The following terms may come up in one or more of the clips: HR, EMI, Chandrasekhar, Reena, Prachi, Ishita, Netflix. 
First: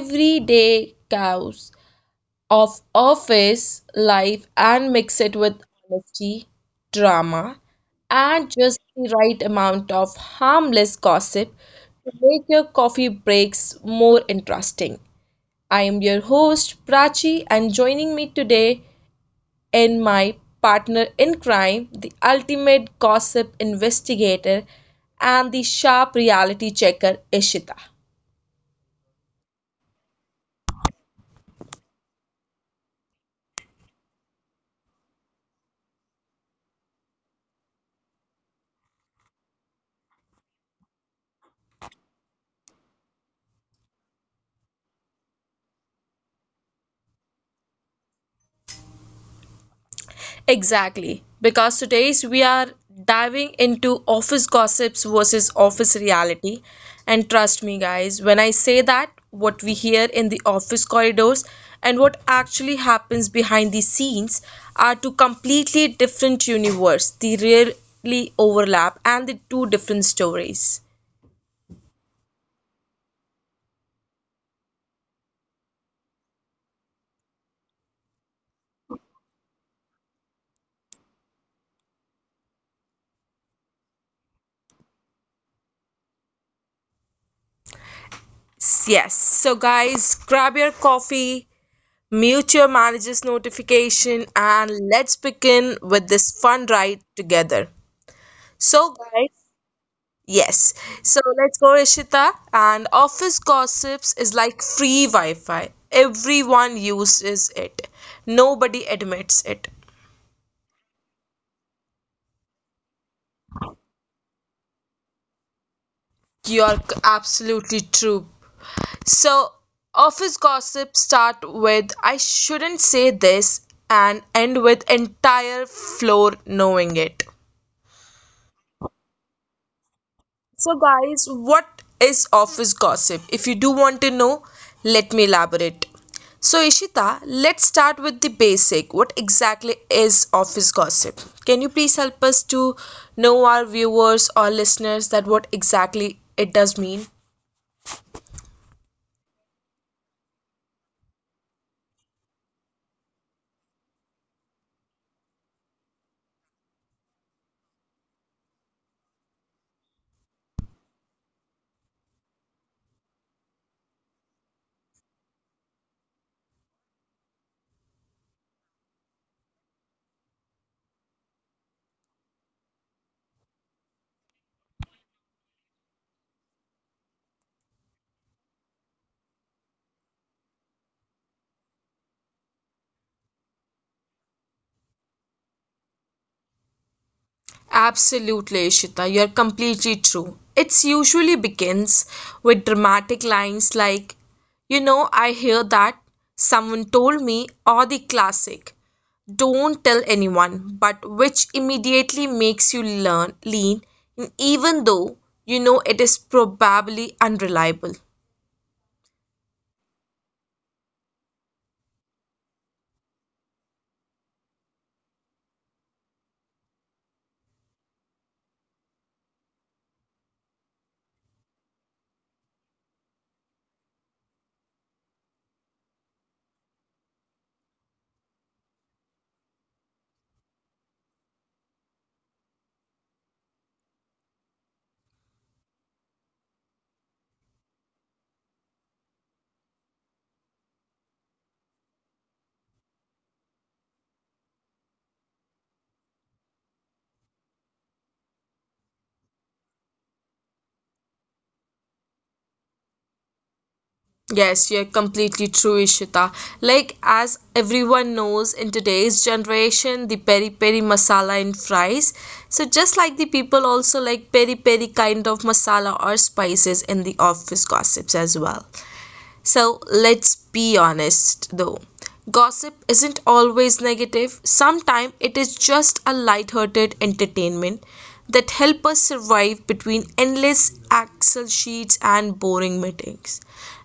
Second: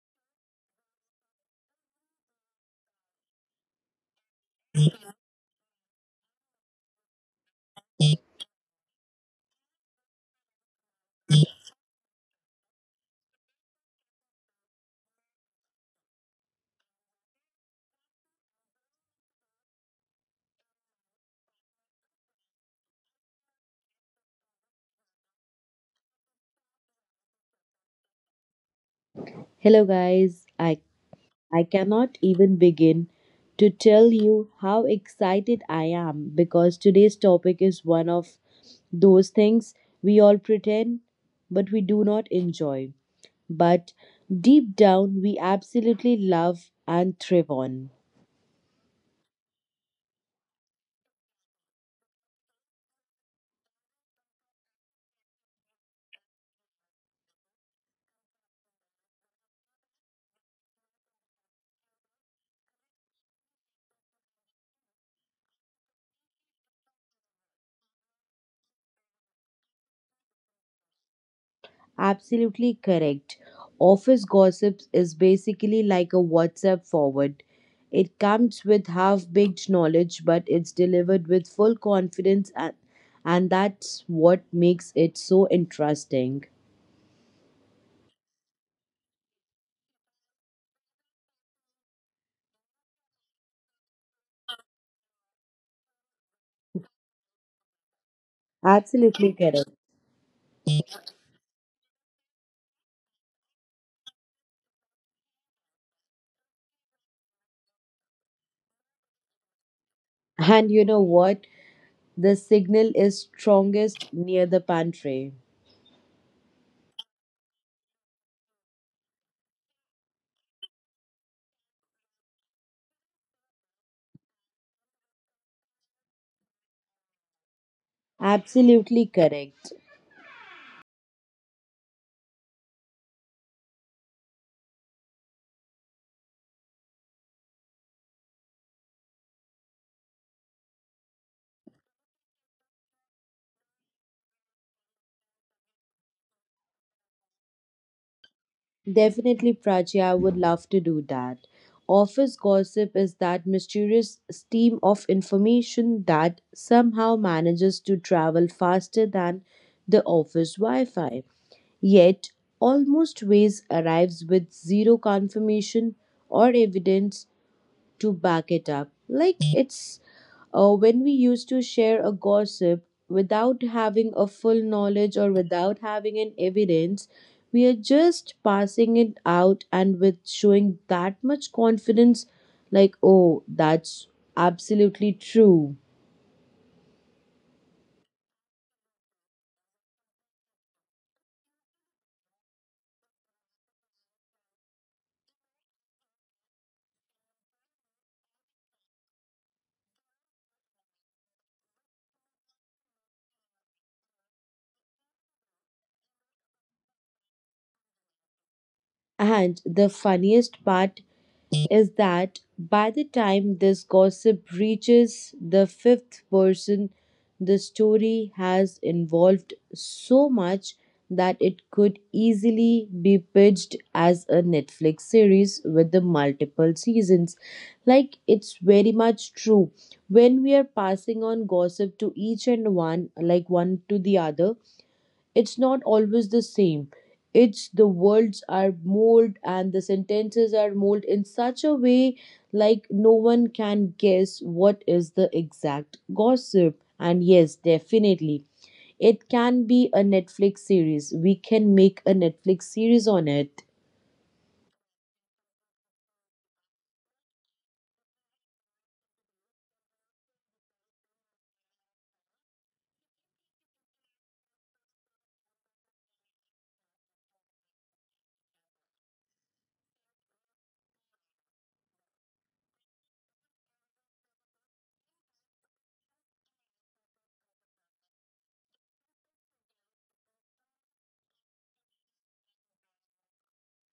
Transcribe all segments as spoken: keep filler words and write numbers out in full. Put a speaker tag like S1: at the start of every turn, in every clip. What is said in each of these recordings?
S1: everyday chaos of office life and mix it with honesty, drama, and just the right amount of harmless gossip to make your coffee breaks more interesting. I am your host, Prachi, and joining me today in my partner in crime, the ultimate gossip investigator, and the sharp reality checker, Ishita.
S2: Hello, guys. I, I cannot even begin to tell you how excited I am because today's topic is one of those things we all pretend but we do not enjoy, but deep down we absolutely love and thrive on.
S1: Exactly, because today's we are diving into office gossips versus office reality. And trust me, guys, when I say that, what we hear in the office corridors and what actually happens behind the scenes are two completely different universes. They rarely overlap and the two different stories.
S2: Absolutely correct. Office gossips is basically like a WhatsApp forward. It comes with half baked knowledge, but it's delivered with full confidence, and, and that's what makes it so interesting.
S1: Yes. So, guys, grab your coffee, mute your manager's notification, and let's begin with this fun ride together. So,
S2: Absolutely
S1: guys,
S2: correct.
S1: yes. So, let's go, Ishita. And office gossips is like free Wi Fi, everyone uses it, nobody admits it.
S2: And you know what? The signal is strongest near the pantry.
S1: You're c- absolutely true. So, office gossip start with I shouldn't say this and end with entire floor knowing it.
S2: Absolutely correct.
S1: So, guys, what is office gossip? If you do want to know, let me elaborate. So, Ishita, let's start with the basic. What exactly is office gossip? Can you please help us to know our viewers or listeners that what exactly it does mean?
S2: Definitely, Prachi, I would love to do that. Office gossip is that mysterious stream of information that somehow manages to travel faster than the office Wi Fi. Yet, almost always arrives with zero confirmation or evidence to back it up. Like it's uh, when we used to share a gossip without having a full knowledge or without having an evidence, we are just passing it out and with showing that much confidence, like, oh, that's absolutely true.
S1: Absolutely, Ishita, you're completely true. It's usually begins with dramatic lines like, you know, I hear that, someone told me, or the classic, don't tell anyone, but which immediately makes you learn lean, even though you know it is probably unreliable.
S2: And the funniest part is that by the time this gossip reaches the fifth person, the story has involved so much that it could easily be pitched as a Netflix series with the multiple seasons. Like it's very much true. When we are passing on gossip to each and one, like one to the other, it's not always the same. It's the words are molded and the sentences are molded in such a way, like no one can guess what is the exact gossip. And yes, definitely it can be a Netflix series. We can make a Netflix series on it,
S1: Yes, you're completely true, Ishita. Like, as everyone knows in today's generation, the peri peri masala in fries. So, just like the people also like peri peri kind of masala or spices in the office gossips as well. So, let's be honest though. Gossip isn't always negative. Sometimes it is just a light-hearted entertainment that help us survive between endless Excel sheets and boring meetings,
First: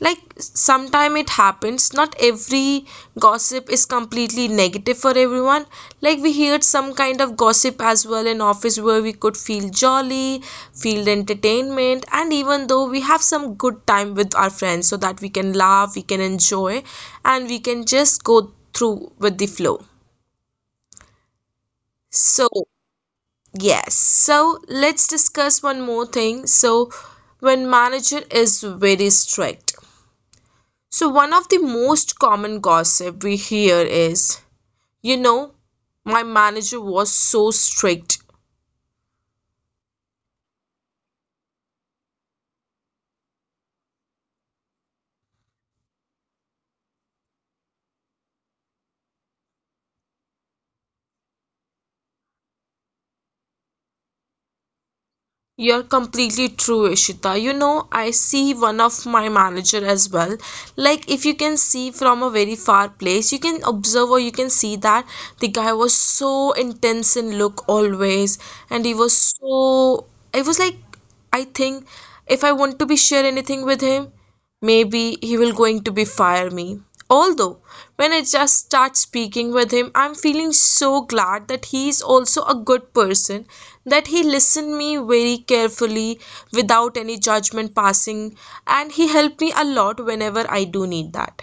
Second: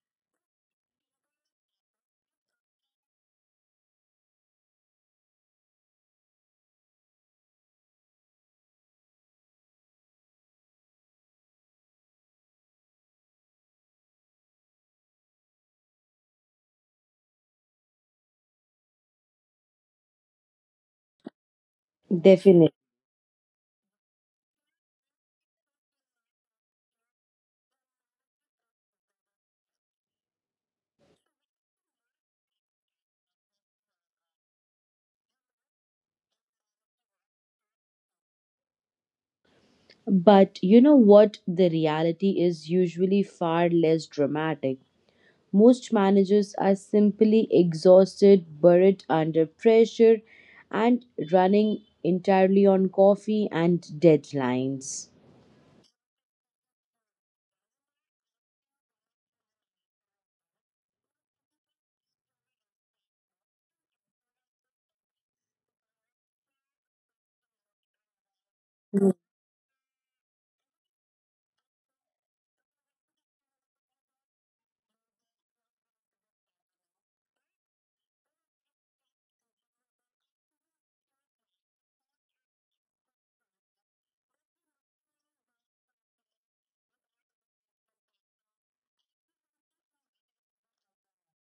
S1: like sometime it happens. Not every gossip is completely negative for everyone. Like, we heard some kind of gossip as well in office where we could feel jolly, feel entertainment, and even though we have some good time with our friends so that we can laugh, we can enjoy, and we can just go through with the flow. So,
S2: definitely.
S1: yes, so let's discuss one more thing. So, when manager is very strict, so, one of the most common gossip we hear is, you know, my manager was so strict.
S2: But you know what, the reality is usually far less dramatic. Most managers are simply exhausted, buried under pressure, and running entirely on coffee and deadlines.
S1: You're completely true, Ishita. You know, I see one of my manager as well. Like, if you can see from a very far place, you can observe or you can see that the guy was so intense in look always, and he was so. I was like, I think if I want to be share anything with him, maybe he will going to be fire me. Although when I just start speaking with him, I'm feeling so glad that he is also a good person, that he listened me very carefully without any judgment passing, and he helped me a lot whenever I do need that.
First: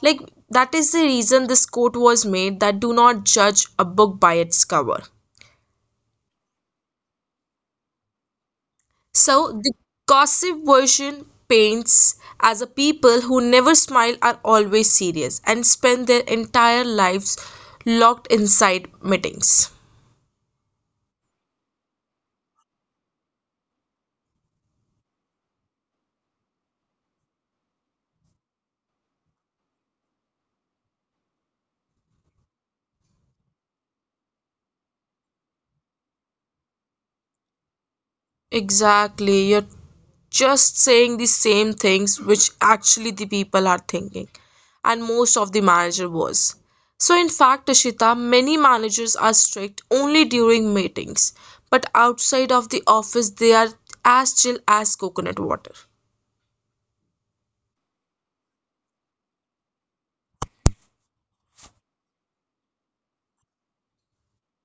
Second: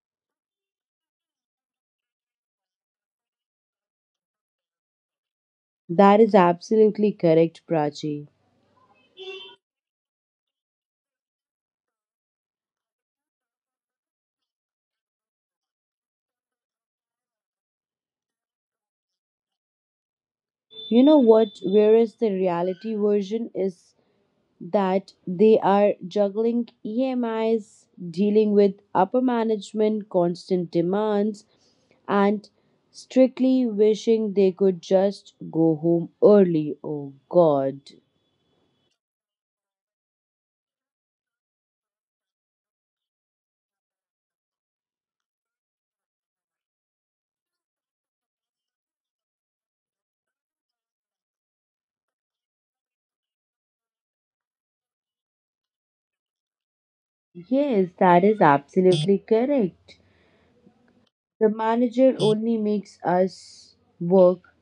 S1: Like, that is the reason this quote was made that do not judge a book by its cover.
S2: That is absolutely correct, Prachi.
S1: So the gossip version paints as a people who never smile are always serious and spend their entire lives locked inside meetings.
S2: You know what? Whereas the reality version is that they are juggling E M Is, dealing with upper management, constant demands, and strictly wishing they could just go home early. Oh, God.
S1: Exactly, you're just saying the same things which actually the people are thinking, and most of the manager was. So in fact, Ashita, many managers are strict only during meetings, but outside of the office they are as chill as coconut water.
S2: Yes, that is absolutely correct. The manager only makes us work,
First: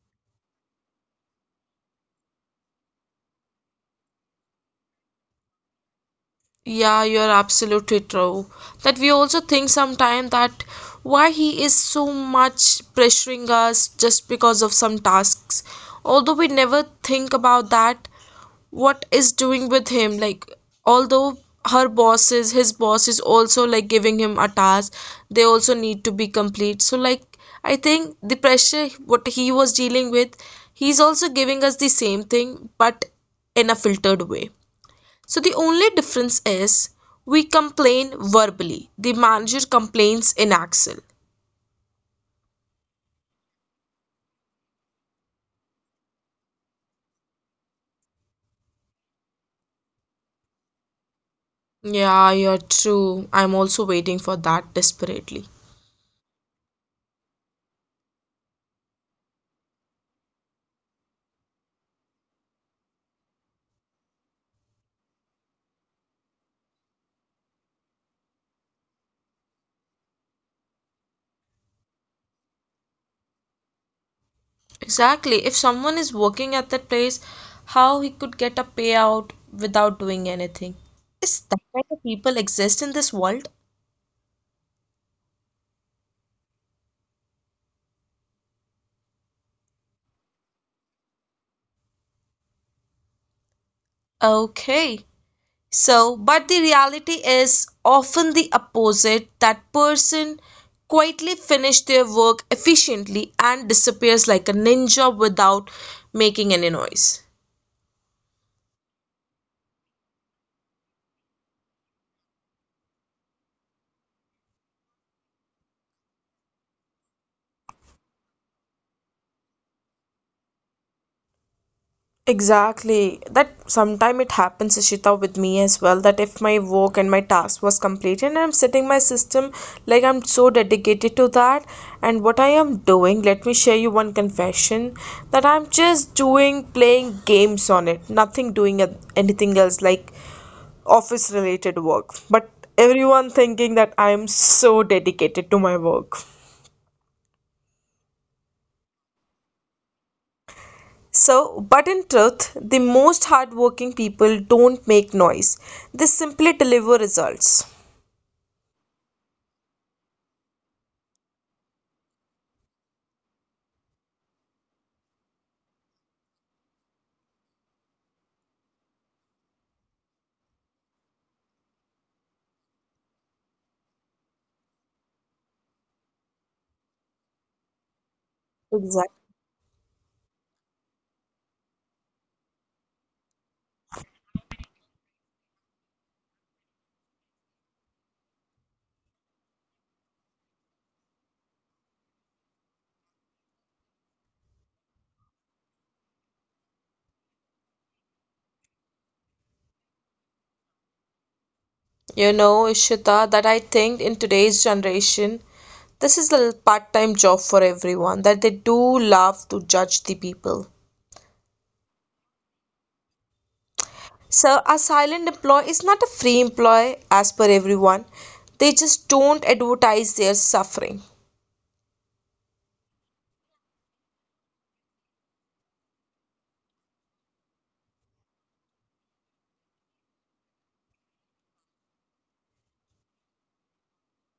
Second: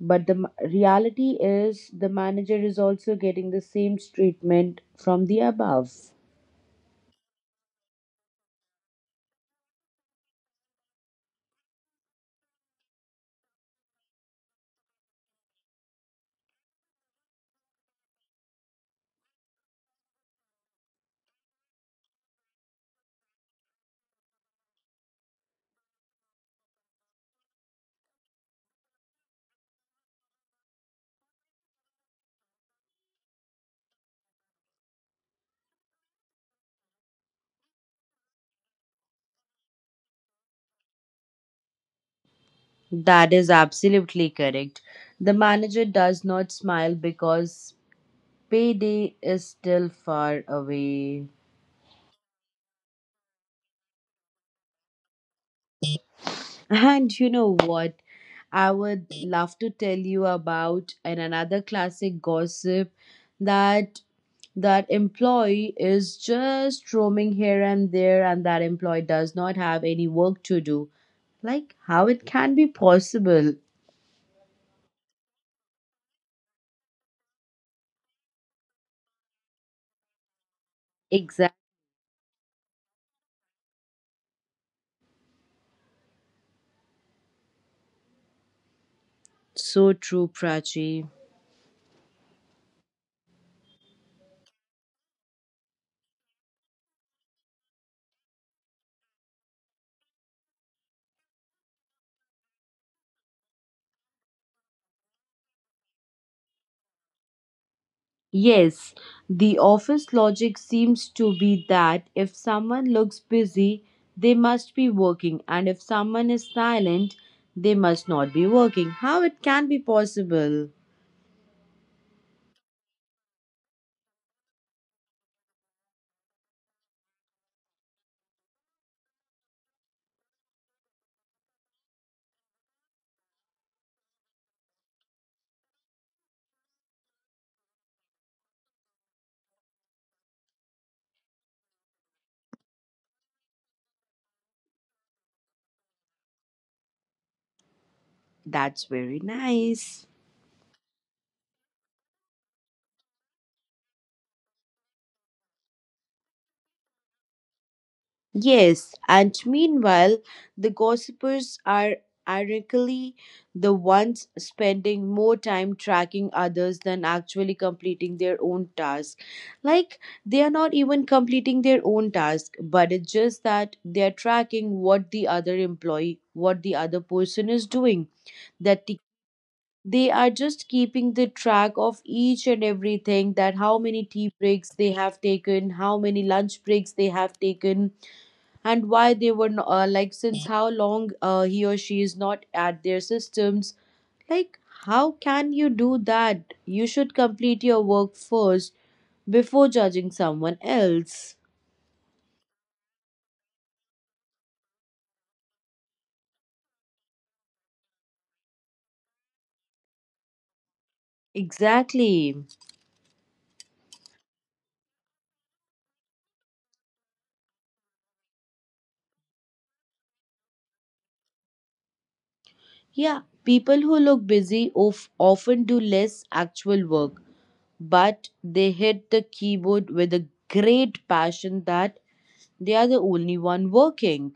S2: but the ma- reality is the manager is also getting the same treatment from the above.
S1: Yeah, you're absolutely true. That we also think sometimes that why he is so much pressuring us just because of some tasks. Although we never think about that, what is doing with him? Like, although her boss is, his boss is also like giving him a task, they also need to be complete. So, like, I think the pressure what he was dealing with, he's also giving us the same thing, but in a filtered way. So the only difference is we complain verbally. The manager complains in Excel.
S2: That is absolutely correct. The manager does not smile because payday is still far away.
S1: Yeah, you're true. I'm also waiting for that desperately.
S2: And you know what? I would love to tell you about an another classic gossip, that that employee is just roaming here and there and that employee does not have any work to do. Like how it can be possible.
S1: Exactly. If someone is working at that place, how he could get a payout without doing anything? Is
S2: Exact
S1: that kind of people exist in this world?
S2: so true, Prachi.
S1: Okay. So, but the reality is often the opposite. That person quietly finish their work efficiently and disappears like a ninja without making any noise.
S2: Yes, the office logic seems to be that if someone looks busy, they must be working, and if someone is silent, they must not be working. How it can be possible?
S1: Exactly. That sometime it happens, Ishita, with me as well. That if my work and my task was completed and I'm setting my system like I'm so dedicated to that and what I am doing, let me share you one confession that I'm just doing playing games on it, nothing doing a- anything else like office related work, but everyone thinking that I am so dedicated to my work.
S2: That's very nice.
S1: So but in truth the most hardworking people don't make noise, they simply deliver results.
S2: Yes, and meanwhile, the gossipers are ironically the ones spending more time tracking others than actually completing their own task. Like, they are not even completing their own task, but it's just that they are tracking what the other employee, what the other person is doing. That the-
S1: Exactly.
S2: they are just keeping the track of each and everything, that how many tea breaks they have taken, how many lunch breaks they have taken, and why they were no- uh, like, since how long uh, he or she is not at their systems. Like, how can you do that? You should complete your work first before judging someone else.
S1: You know, Ishita, that I think in today's generation this is a part-time job for everyone, that they do love to judge the people.
S2: Exactly.
S1: So, a silent employee is not a free employee as per everyone. They just don't advertise their suffering.
S2: Yeah, people who look busy of, often do less actual work, but they hit the keyboard with a great passion, that they are the only one working.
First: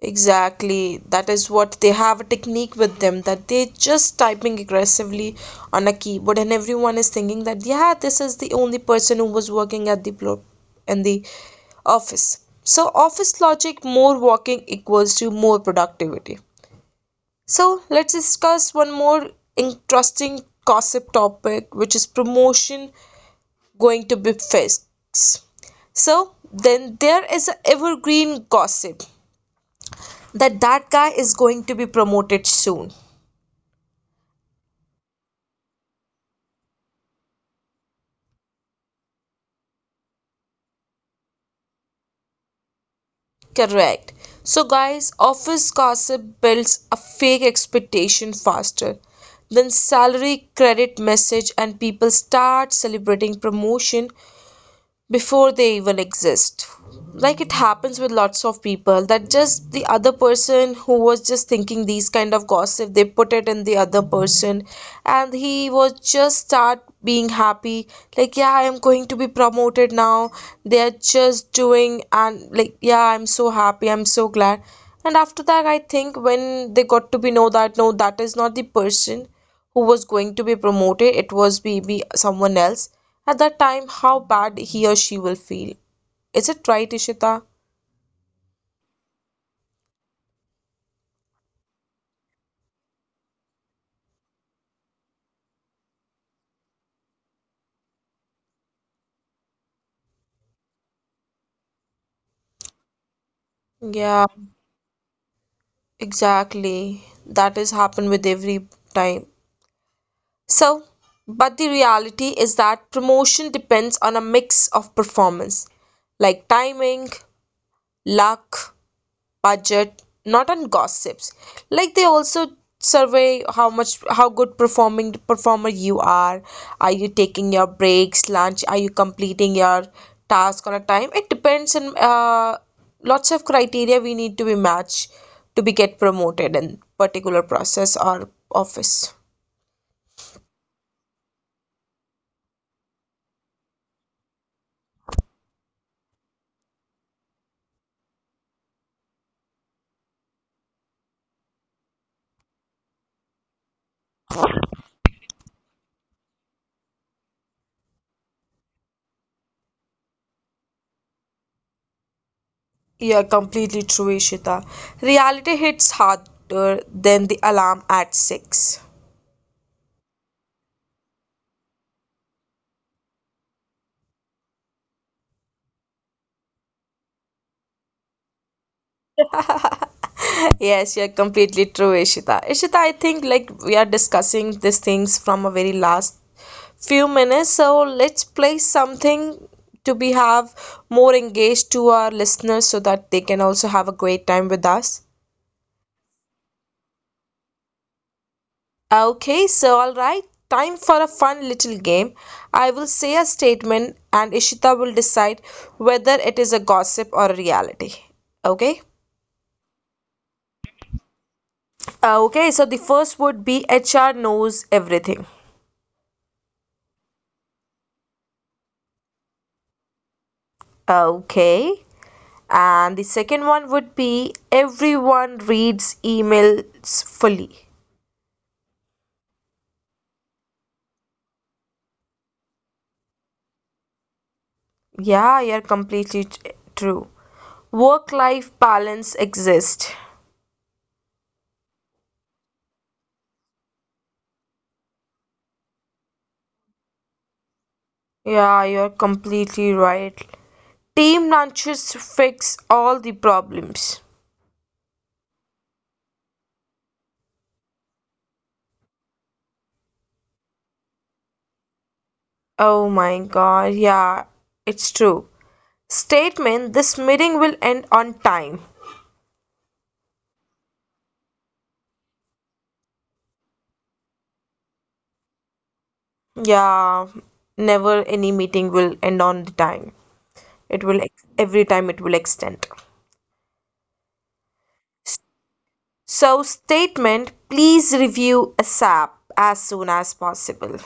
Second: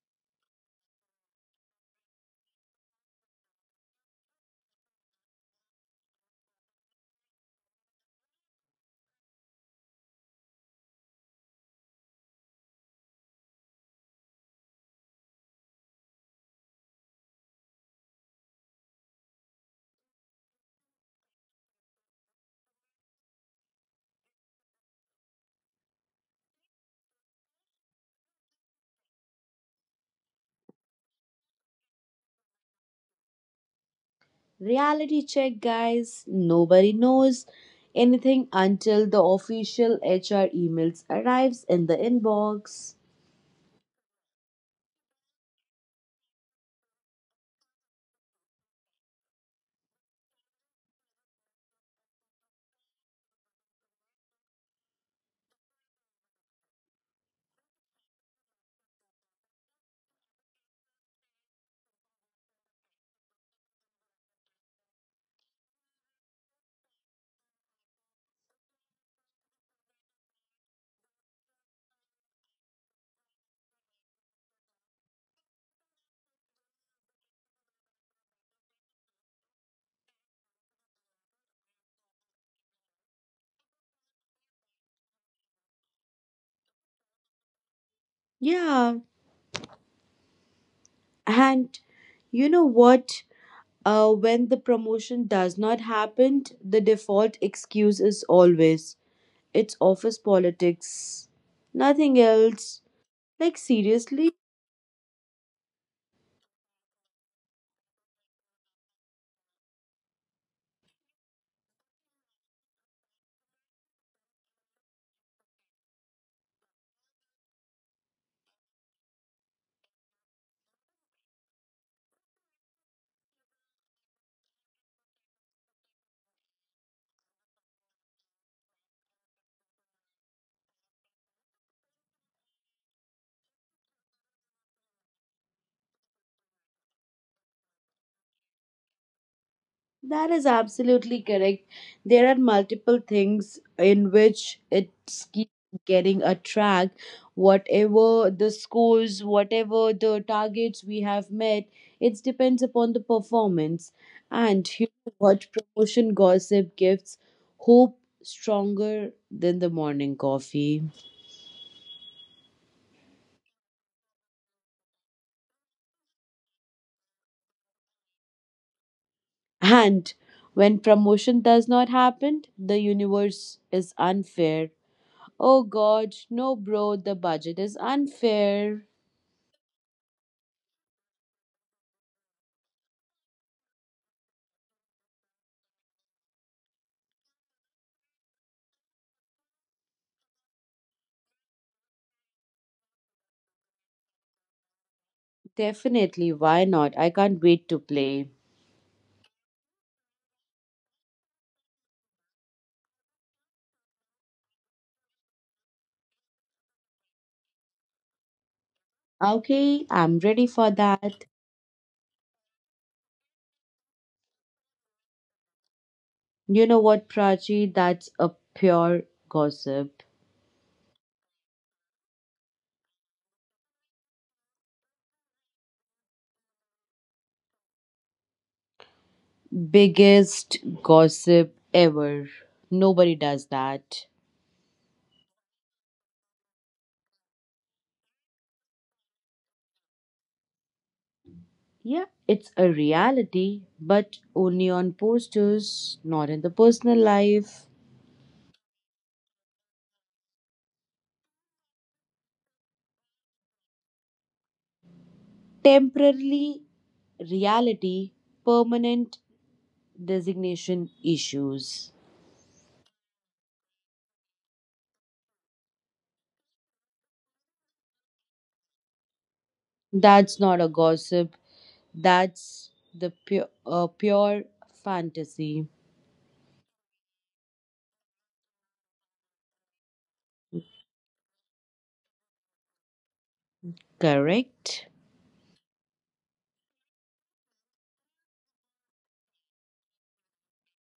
S1: Exactly. That is what they have a technique with them, that they just typing aggressively on a keyboard and everyone is thinking that yeah, this is the only person who was working at the plo- in the office. So office logic more working equals to more productivity. So let's discuss one more interesting gossip topic which is promotion going to be fixed. So then there is an evergreen gossip that that guy is going to be promoted soon.
S2: Reality check, guys. Nobody knows anything until the official H R emails arrives in the inbox.
S1: Correct. So, guys, office gossip builds a fake expectation faster than salary credit message, and people start celebrating promotion before they even exist. Like, it happens with lots of people that just the other person who was just thinking these kind of gossip they put it in the other person and he was just start being happy like yeah, I am going to be promoted now. They are just doing and like yeah, I'm so happy, I'm so glad. And after that I think when they got to be know that no, that is not the person who was going to be promoted, it was maybe someone else. At that time how bad he or she will feel, is it right, Ishita?
S2: Yeah, and you know what? Uh, when the promotion does not happen, the default excuse is always it's office politics, nothing else. Like
S1: Yeah,
S2: seriously.
S1: exactly. That has happened with every time. So, but the reality is that promotion depends on a mix of performance, like timing, luck, budget, not on gossips. Like they also survey how much how good performing performer you are. Are you taking your breaks, lunch? Are you completing your task on a time? It depends on uh, lots of criteria we need to be matched to be get promoted in particular process or office.
S2: That is absolutely correct. There are multiple things in which it's keep getting a track. Whatever the scores, whatever the targets we have met, it depends upon the performance. And you know what, promotion gossip gives hope stronger than the morning coffee.
S1: Yeah, completely true, Ishita. Reality hits harder than the alarm at six.
S2: And when promotion does not happen, the universe is unfair. Oh God, no, bro, the budget is unfair.
S1: Yes, you're completely true, Ishita. Ishita, I think like we are discussing these things from a very last few minutes, so let's play something to be have more engaged to our listeners so that they can also have a great time with us.
S2: Definitely, why not? I can't wait to play.
S1: Okay, so all right, time for a fun little game. I will say a statement and Ishita will decide whether it is a gossip or a reality. Okay?
S2: Okay, I'm ready for that.
S1: Okay, so the first would be H R knows everything.
S2: You know what, Prachi? That's a pure gossip.
S1: Okay. And the second one would be everyone reads emails fully.
S2: Biggest gossip ever. Nobody does that.
S1: Yeah, you're completely t- true. Work life balance exists.
S2: Yeah, it's a reality, but only on posters, not in the personal life.
S1: Yeah, you're completely right. Team lunches fix all the problems.
S2: Temporarily reality, permanent designation issues.
S1: Oh my god, yeah, it's true. Statement this meeting will end on time.
S2: That's not a gossip. That's the pure, uh, pure fantasy,
S1: Yeah, never any meeting will end on the time. It will, ex- every time it will extend.
S2: correct?
S1: So statement, please review ASAP as soon as possible.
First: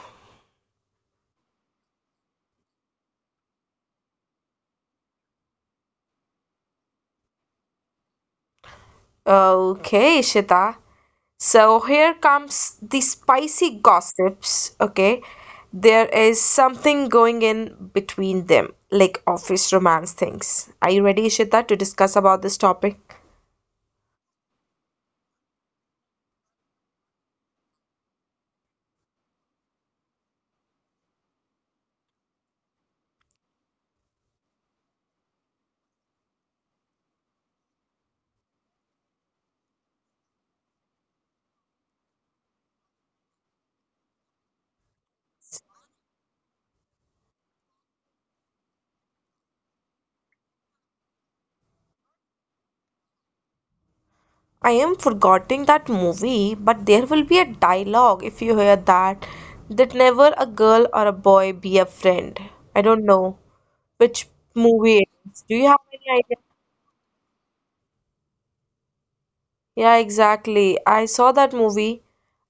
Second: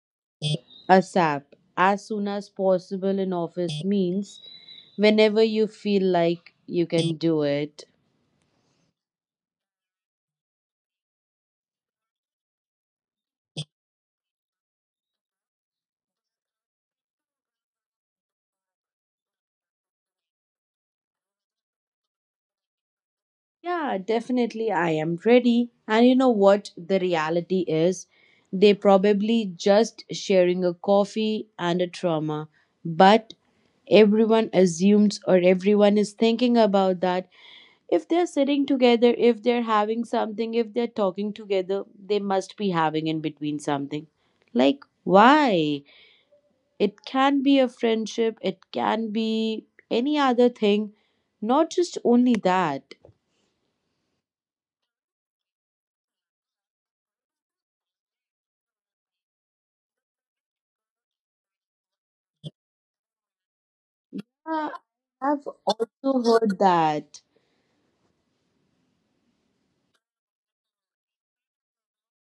S2: ASAP, as soon as possible in office means whenever you feel like you can do it.
S1: Okay, Shita. So here comes the spicy gossips. Okay, there is something going in between them, like office romance things. Are you ready, Shita, to discuss about this topic?
S2: Yeah, definitely, I am ready. And you know what the reality is? They probably just sharing a coffee and a trauma, but everyone assumes or everyone is thinking about that, if they're sitting together, if they're having something, if they're talking together, they must be having in between something. Like, why? It can be a friendship, it can be any other thing, not just only that.
S1: I am forgetting that movie, but there will be a dialogue if you hear that that never a girl or a boy be a friend. I don't know. Which
S2: Uh,
S1: movie it is? Do
S2: I've
S1: you have
S2: also
S1: any idea?
S2: heard that.
S1: Yeah, exactly. I saw that movie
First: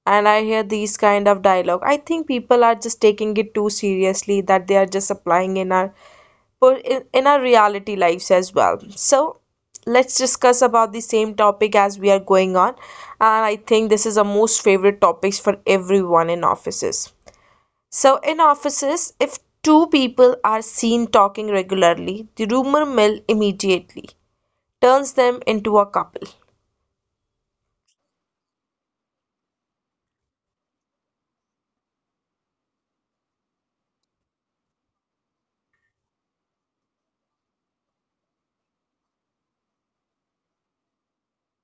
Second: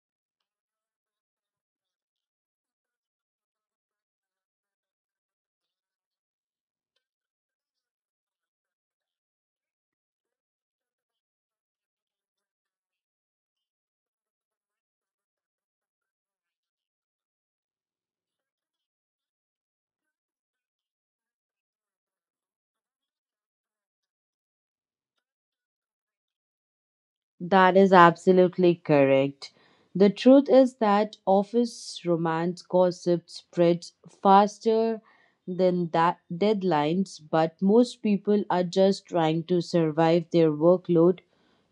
S1: and I hear these kind of dialogue. I think people are just taking it too seriously that they are just applying in our per- in, in our reality lives as well. So let's discuss about the same topic as we are going on. And I think this is a most favorite topics for everyone in offices. So in offices, if two people are seen talking regularly, the rumor mill immediately turns them into a couple.
S2: That is absolutely correct. The truth is that office romance gossip spreads faster than that deadlines, but most people are just trying to survive their workload,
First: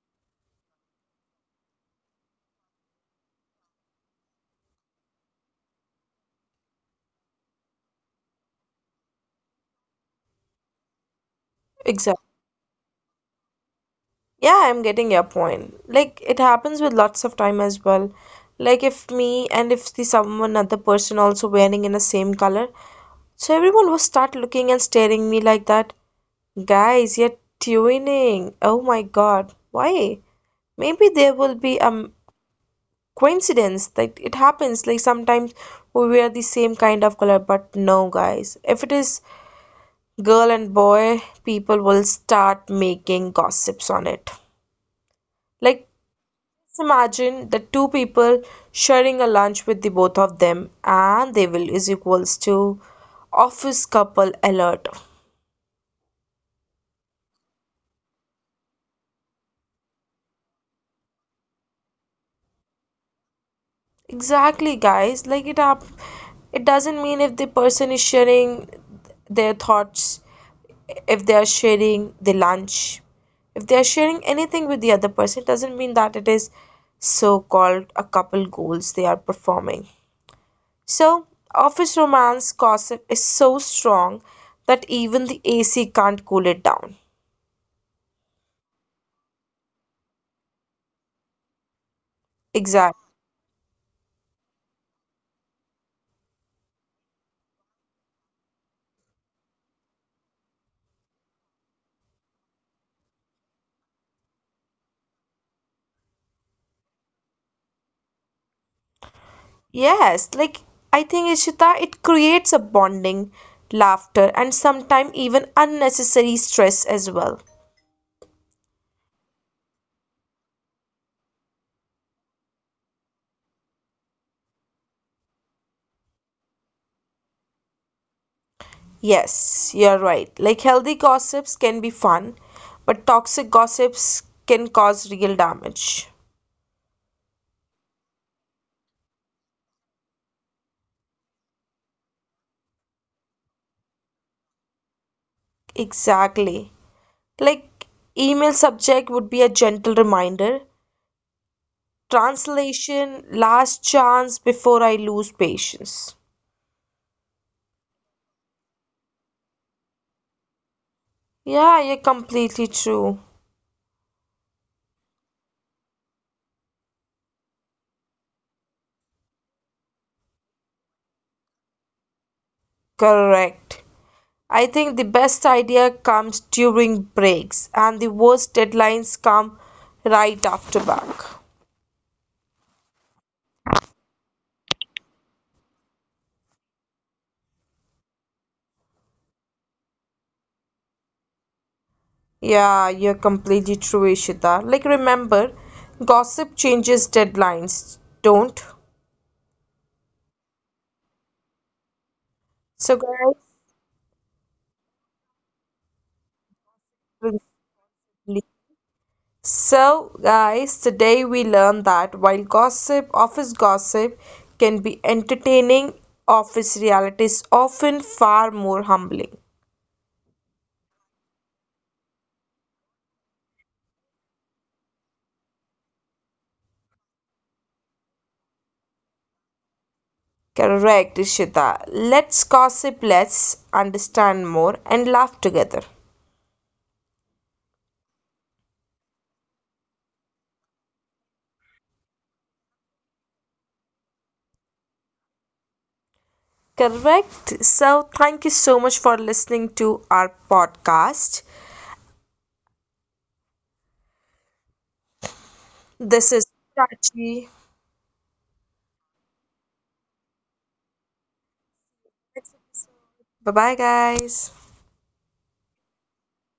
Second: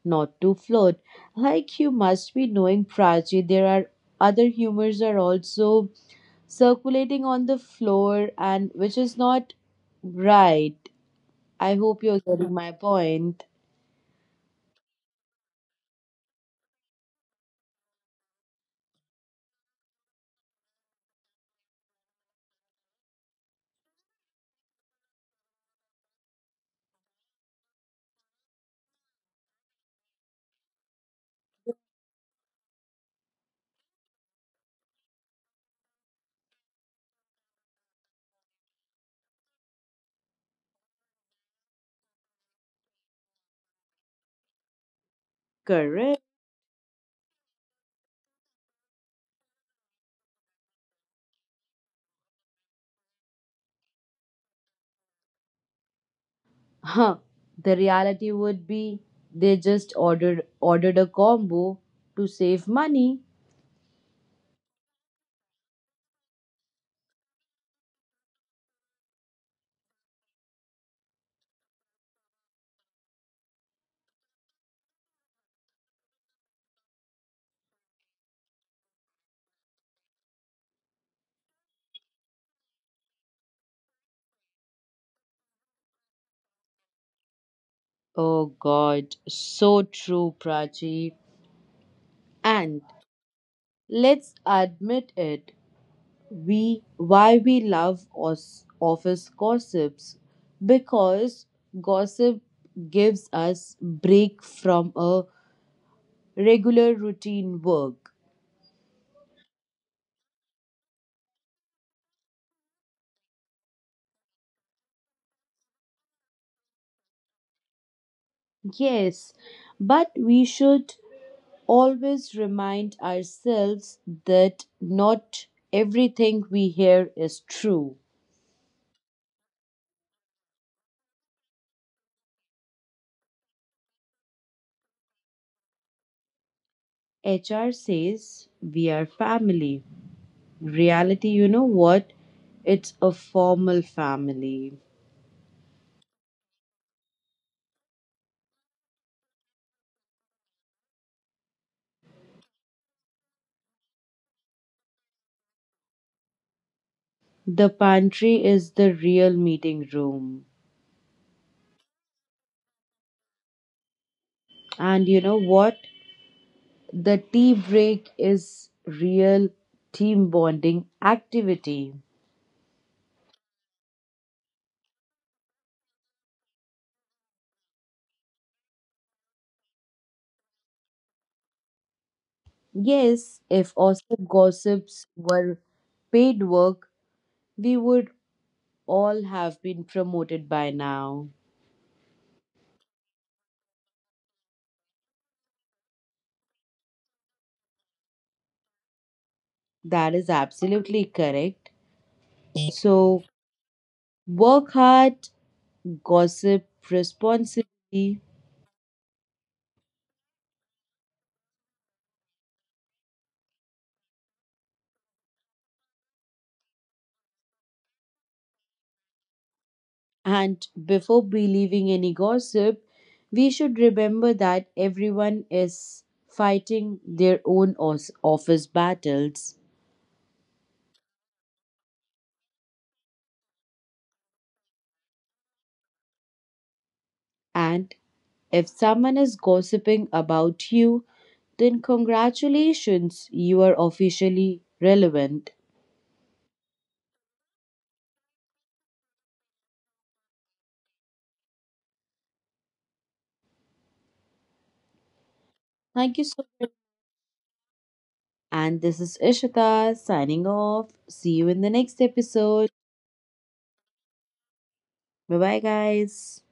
S2: not to float. Like you must be knowing, Prachi, there are other humors are also circulating on the floor, and which is not right. I hope you're
S1: Exactly.
S2: getting my point.
S1: Yeah, I'm getting your point. Like it happens with lots of time as well. Like if me and if the someone other person also wearing in the same color, so everyone will start looking and staring me like that. Guys, you're twinning. Oh my God, why? Maybe there will be a coincidence that it happens. Like sometimes we wear the same kind of color, but no, guys. If it is girl and boy, people will start making gossips on it. Like,
S2: Correct.
S1: just imagine the two people sharing a lunch with the both of them, and they will is equals to office couple alert.
S2: Huh, the reality would be they just ordered ordered a combo to save money.
S1: Exactly, guys. Like it up, it doesn't mean if the person is sharing their thoughts, if they are sharing the lunch, if they are sharing anything with the other person, it doesn't mean that it is so-called a couple goals they are performing. So, office romance gossip is so strong that even the A C can't cool it down.
S2: Oh god, so true, Prachi. And
S1: Exactly.
S2: let's admit it, we why we love os- office gossips, because gossip gives us break from a regular routine work.
S1: Yes, like I think Ishita, it creates a bonding, laughter, and sometimes even unnecessary stress as well.
S2: Yes, but we should always remind ourselves that not everything we hear is true.
S1: Yes, you're right. Like healthy gossips can be fun, but toxic gossips can cause real damage.
S2: H R says we are family. Reality, you know what? It's a formal family.
S1: Exactly. Like email subject would be a gentle reminder, translation last chance before I lose patience.
S2: The pantry is the real meeting room.
S1: Yeah, you're completely true.
S2: And you know what? The tea break is real team bonding activity.
S1: Correct. I think the best idea comes during breaks, and the worst deadlines come right after back.
S2: Yes, if also gossips were paid work, we would all have been promoted by now.
S1: Yeah, you're completely true, Ishita. Like, remember, gossip changes deadlines, don't?
S2: That is absolutely correct.
S1: So,
S2: So
S1: guys,
S2: work hard, gossip responsibly,
S1: so, guys, today we learned that while gossip, office gossip, can be entertaining, office reality is often far more humbling.
S2: and before believing any gossip, we should remember that everyone is fighting their own os- office battles.
S1: Correct, Ishita. Let's gossip let's understand more, and laugh together.
S2: And if someone is gossiping about you, then congratulations, you are officially relevant.
S1: Correct. So, thank you so much for listening to our podcast.
S2: Thank you
S1: This is
S2: so much.
S1: Prachi.
S2: And this is Ishita signing off. See you in the next episode.
S1: Bye bye, guys.
S2: Bye bye, guys.